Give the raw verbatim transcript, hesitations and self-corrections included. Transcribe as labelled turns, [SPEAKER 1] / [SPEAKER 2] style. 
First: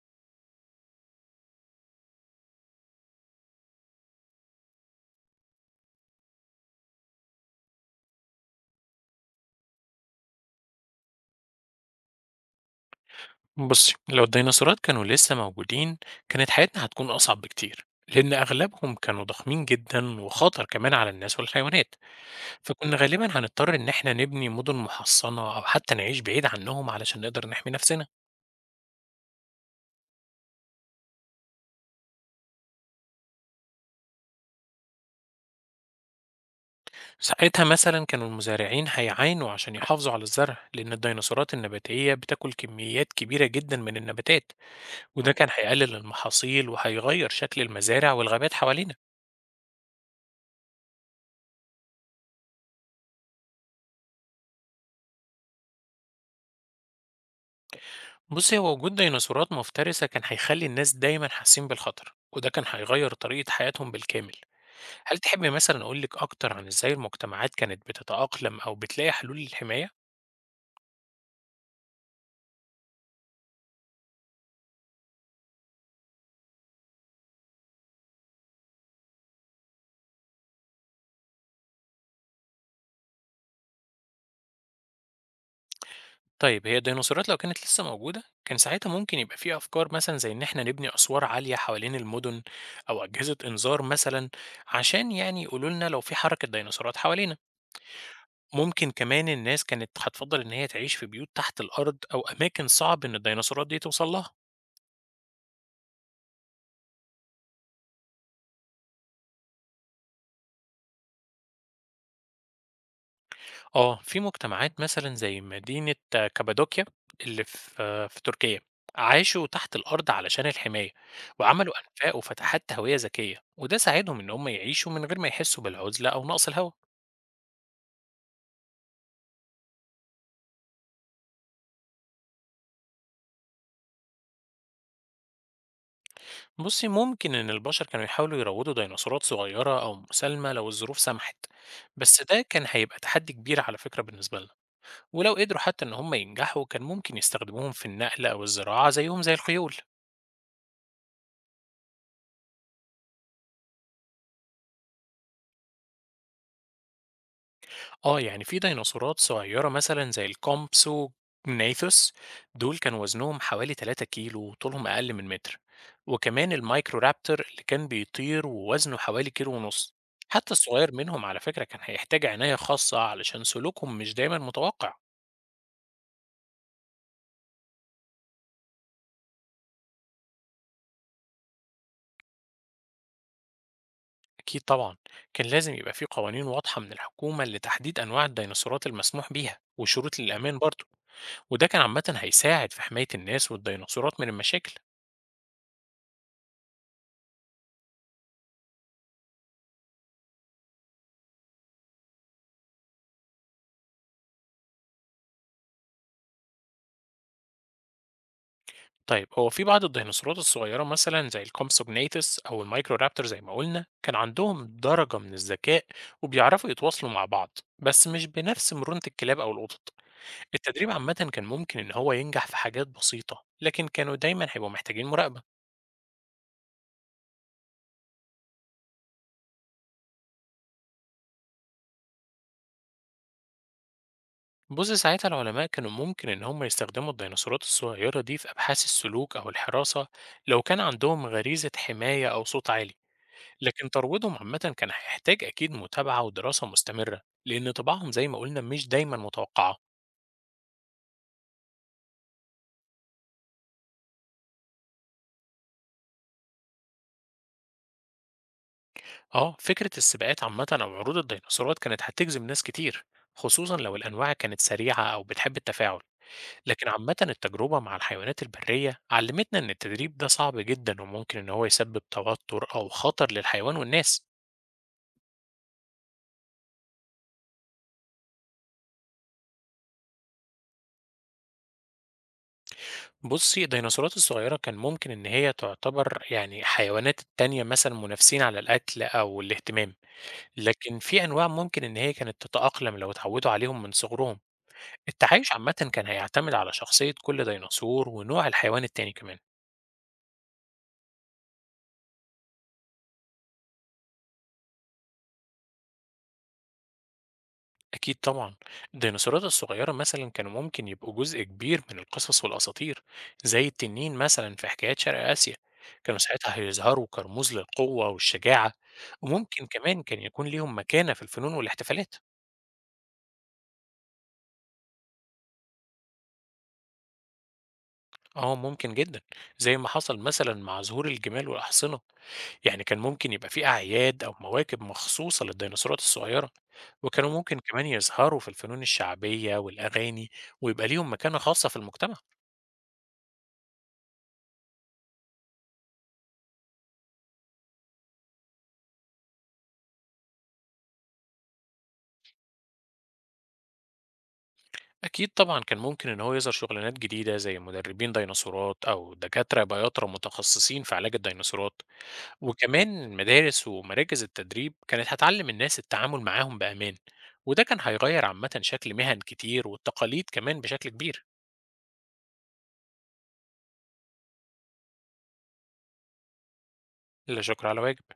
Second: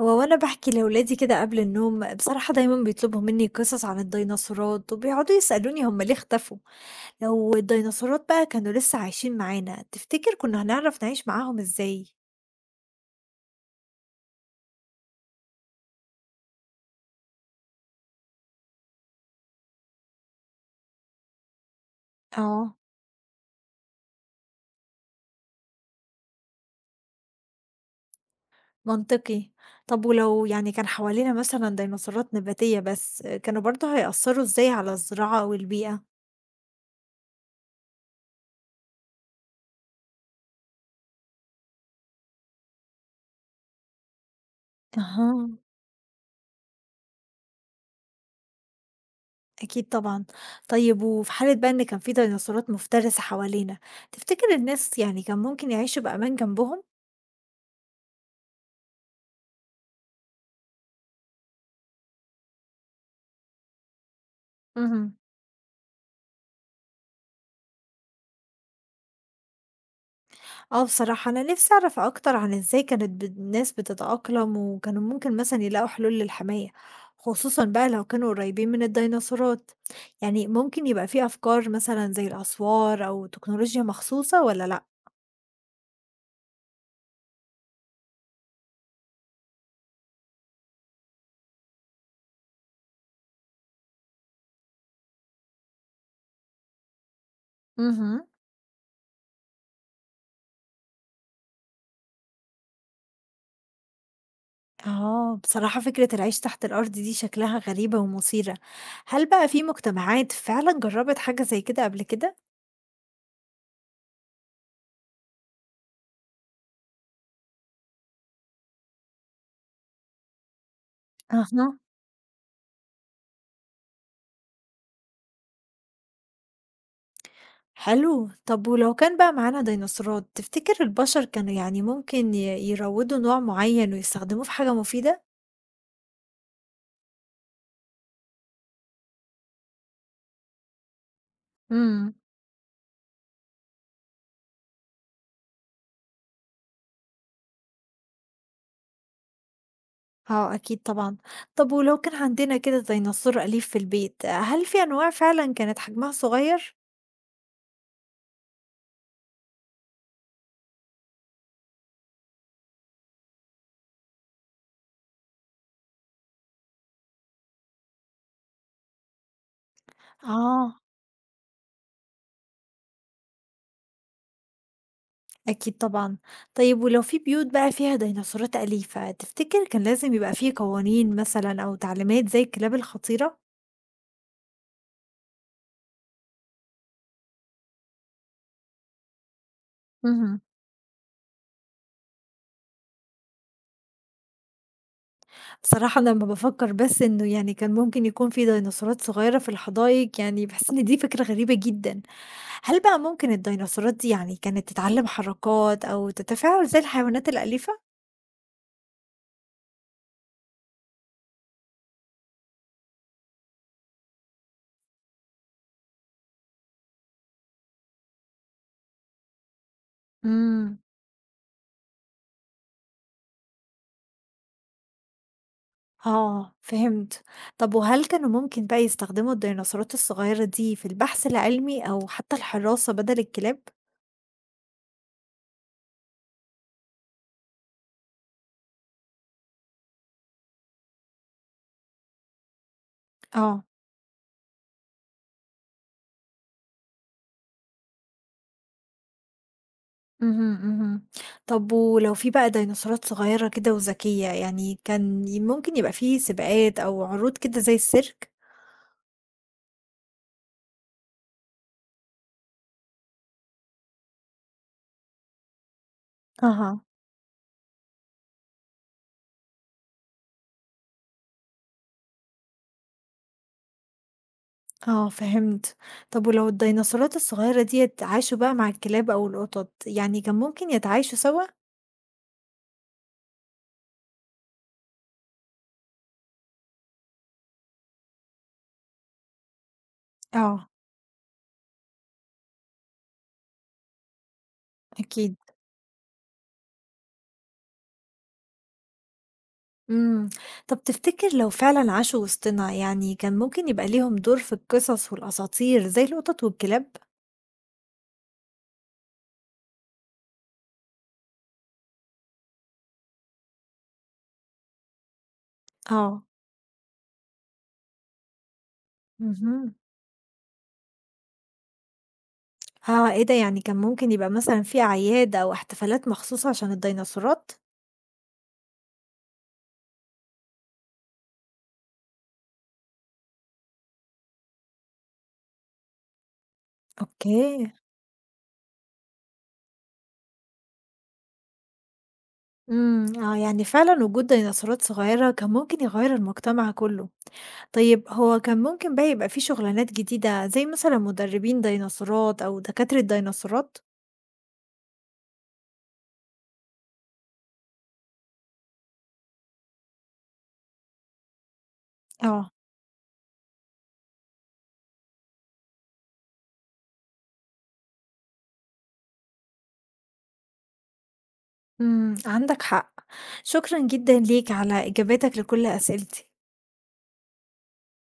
[SPEAKER 1] هو وأنا باحكي لولادي كده قبل النوم، بصراحة دايمًا بيطلبوا مني قصص عن الديناصورات، وبيقعدوا يسألوني هُم ليه اختفوا؟ لو الديناصورات بقى كانوا لسه عايشين معانا، تفتكر كنا هنعرف نعيش معاهم إزاي؟
[SPEAKER 2] بصي، لو الديناصورات كانوا لسه موجودين كانت حياتنا هتكون أصعب بكتير لأن أغلبهم كانوا ضخمين جدا وخطر كمان على الناس والحيوانات.
[SPEAKER 1] اه
[SPEAKER 2] فكنا غالبا هنضطر إن احنا نبني مدن محصنة أو حتى نعيش بعيد عنهم علشان نقدر نحمي نفسنا.
[SPEAKER 1] منطقي، طب ولو يعني كان حوالينا مثلًا ديناصورات نباتية بس، كانوا برضه هيأثروا إزاي على الزراعة والبيئة؟
[SPEAKER 2] ساعتها مثلا كانوا المزارعين هيعانوا عشان يحافظوا على الزرع لأن الديناصورات النباتية بتاكل كميات كبيرة جدا من النباتات، وده
[SPEAKER 1] اها
[SPEAKER 2] كان هيقلل المحاصيل وهيغير شكل المزارع والغابات حوالينا.
[SPEAKER 1] أكيد طبعًا، طيب وفي حالة بقى إن كان في ديناصورات مفترسة حوالينا، تفتكر الناس يعني كان ممكن يعيشوا بأمان جنبهم؟
[SPEAKER 2] بصي، هو وجود ديناصورات مفترسة كان هيخلي الناس دايما حاسين بالخطر، وده كان هيغير طريقة حياتهم بالكامل.
[SPEAKER 1] مهم.
[SPEAKER 2] هل تحبي مثلا أقولك أكتر عن إزاي المجتمعات كانت بتتأقلم أو بتلاقي حلول للحماية؟
[SPEAKER 1] آه بصراحة أنا نفسي أعرف أكتر عن إزاي كانت بت- الناس بتتأقلم وكانوا ممكن مثلا يلاقوا حلول للحماية خصوصا بقى لو كانوا قريبين من الديناصورات، يعني ممكن يبقى في أفكار مثلا زي الأسوار أو تكنولوجيا مخصوصة ولا لأ؟
[SPEAKER 2] طيب، هي الديناصورات لو كانت لسه موجودة كان ساعتها ممكن يبقى في أفكار مثلا زي إن إحنا نبني أسوار عالية حوالين المدن، أو أجهزة إنذار مثلا عشان يعني يقولوا لنا لو في حركة ديناصورات حوالينا.
[SPEAKER 1] مهم.
[SPEAKER 2] ممكن كمان الناس كانت هتفضل إن هي تعيش في بيوت تحت الأرض أو أماكن صعب إن الديناصورات دي توصل لها.
[SPEAKER 1] آه بصراحة فكرة العيش تحت الأرض دي شكلها غريبة ومثيرة، هل بقى في مجتمعات فعلا جربت حاجة زي كده قبل كده؟
[SPEAKER 2] آه، في مجتمعات مثلًا زي مدينة كابادوكيا اللي في في تركيا، عاشوا تحت الأرض علشان الحماية، وعملوا
[SPEAKER 1] أها
[SPEAKER 2] أنفاق وفتحات تهوية ذكية، وده ساعدهم إن هم يعيشوا من غير ما يحسوا بالعزلة أو نقص الهوا.
[SPEAKER 1] حلو، طب ولو كان بقى معانا ديناصورات، تفتكر البشر كانوا يعني ممكن ي يروّدوا نوع معيّن ويستخدموه في حاجة مفيدة؟
[SPEAKER 2] بُصي، ممكن إن البشر كانوا يحاولوا يروضوا ديناصورات صغيرة أو مسالمة لو الظروف سمحت،
[SPEAKER 1] امم.
[SPEAKER 2] بس ده كان هيبقى تحدي كبير على فكرة بالنسبة لنا، ولو قدروا حتى إن هم ينجحوا كان ممكن يستخدموهم في النقل أو الزراعة زيهم زي الخيول.
[SPEAKER 1] آه، أكيد طبعًا. طب ولو كان عندنا كده ديناصور أليف في البيت، هل في أنواع فعلًا كانت حجمها صغير؟
[SPEAKER 2] آه، يعني في ديناصورات صغيرة مثلًا زي الكومبسوجناثوس، دول كان وزنهم حوالي ثلاثة كيلو وطولهم أقل من متر، وكمان المايكرورابتور اللي كان بيطير ووزنه حوالي كيلو ونص. حتى
[SPEAKER 1] آه.
[SPEAKER 2] الصغير منهم على فكرة كان هيحتاج عناية خاصة علشان سلوكهم مش دايمًا متوقع.
[SPEAKER 1] أكيد طبعًا. طيب ولو في بيوت بقى فيها ديناصورات أليفة، تفتكر كان لازم يبقى في قوانين مثلًا أو تعليمات زي الكلاب الخطيرة؟
[SPEAKER 2] أكيد طبعًا، كان لازم يبقى في قوانين واضحة من الحكومة لتحديد أنواع الديناصورات المسموح بيها وشروط
[SPEAKER 1] اهم.
[SPEAKER 2] للأمان برضه، وده كان عامةً هيساعد في حماية الناس والديناصورات من المشاكل.
[SPEAKER 1] صراحة أنا لمّا بافكّر بس إنه يعني كان ممكن يكون في ديناصورات صغيّرة في الحدايق، يعني باحس إن دي فكرة غريبة جدًا. هل بقى ممكن الديناصورات دي يعني كانت تتعلّم حركات أو تتفاعل زي الحيوانات الأليفة؟
[SPEAKER 2] طيب، هو في بعض الديناصورات الصغيرة مثلا زي الكومسوجنيتس أو المايكرورابتور زي ما قلنا كان عندهم درجة من الذكاء، وبيعرفوا يتواصلوا مع بعض بس مش بنفس مرونة الكلاب أو القطط.
[SPEAKER 1] إمم،
[SPEAKER 2] التدريب عامة كان ممكن إن هو ينجح في حاجات بسيطة، لكن كانوا دايما هيبقوا محتاجين مراقبة.
[SPEAKER 1] آه، فهمت. طب وهل كانوا ممكن بقى يستخدموا الديناصورات الصغيّرة دي في البحث العلمي أو حتى الحراسة بدل الكلاب؟
[SPEAKER 2] بص، ساعتها العلماء كانوا ممكن إن هم يستخدموا الديناصورات الصغيرة دي في أبحاث السلوك أو الحراسة لو كان عندهم غريزة حماية أو صوت عالي.
[SPEAKER 1] آه.
[SPEAKER 2] لكن ترويضهم عامة كان هيحتاج أكيد متابعة ودراسة مستمرة لأن طباعهم زي ما قلنا مش دايما متوقعة.
[SPEAKER 1] اهم، اهم. طب ولو في بقى ديناصورات صغيرة كده وذكية، يعني كان ي ممكن يبقى في سباقات أو عروض كده زي السيرك؟
[SPEAKER 2] اه، فكرة السباقات عامة أو عروض الديناصورات كانت هتجذب ناس كتير، خصوصا لو الأنواع كانت سريعة أو بتحب التفاعل.
[SPEAKER 1] أها
[SPEAKER 2] لكن عامة التجربة مع الحيوانات البرية علمتنا إن التدريب ده صعب جدا وممكن إن هو يسبب توتر أو خطر للحيوان والناس.
[SPEAKER 1] آه فهمت. طب ولو الديناصورات الصغيرة ديّة عاشوا بقى مع الكلاب أو القطط، يعني كان ممكن يتعايشوا سوا؟
[SPEAKER 2] بصي، الديناصورات الصغيرة كان ممكن إن هي تعتبر يعني حيوانات التانية مثلا منافسين على الأكل أو الاهتمام،
[SPEAKER 1] اه
[SPEAKER 2] لكن في أنواع ممكن إن هي كانت تتأقلم لو اتعودوا عليهم من صغرهم،
[SPEAKER 1] أكيد
[SPEAKER 2] التعايش عامةً كان هيعتمد على شخصية كل ديناصور ونوع الحيوان التاني كمان.
[SPEAKER 1] امم، طب تفتكر لو فعلًا عاشوا وسطنا، يعني كان ممكن يبقى ليهم دور في القصص والأساطير زي القطط والكلاب؟
[SPEAKER 2] أكيد طبعًا، الديناصورات الصغيرة مثلًا كانوا ممكن يبقوا جزء كبير من القصص والأساطير، زي التنين مثلًا في حكايات شرق آسيا، كانوا
[SPEAKER 1] اه
[SPEAKER 2] ساعتها هيظهروا كرموز للقوة والشجاعة، وممكن
[SPEAKER 1] اهم.
[SPEAKER 2] كمان كان يكون ليهم مكانة في الفنون والاحتفالات.
[SPEAKER 1] آه، إيه ده! يعني كان ممكن يبقى مثلًا في أعياد أو احتفالات مخصوصة عشان الديناصورات؟
[SPEAKER 2] آه، ممكن جدًا، زي ما حصل مثلًا مع ظهور الجمال والأحصنة، يعني كان ممكن يبقى في أعياد أو مواكب مخصوصة للديناصورات الصغيرة، وكانوا ممكن
[SPEAKER 1] أوكي،
[SPEAKER 2] كمان يظهروا في الفنون الشعبية والأغاني، ويبقى ليهم مكانة خاصة في المجتمع.
[SPEAKER 1] إمم، آه، يعني فعلًا وجود ديناصورات صغيرة كان ممكن يغيّر المجتمع كلّه. طيب هو كان ممكن بقى يبقى في شغلانات جديدة زي مثلًا مدربين ديناصورات أو دكاترة ديناصورات؟
[SPEAKER 2] أكيد طبعا، كان ممكن إن هو يظهر شغلانات جديدة زي مدربين ديناصورات أو دكاترة بياطرة متخصصين في علاج الديناصورات،
[SPEAKER 1] آه،
[SPEAKER 2] وكمان المدارس ومراكز التدريب كانت هتعلم الناس التعامل معاهم بأمان، وده كان هيغير عامة شكل مهن كتير والتقاليد كمان بشكل كبير.
[SPEAKER 1] إمم، عندك حق. شكرًا جدًا ليك على إجاباتك لكل أسئلتي.
[SPEAKER 2] لا شكر على واجب.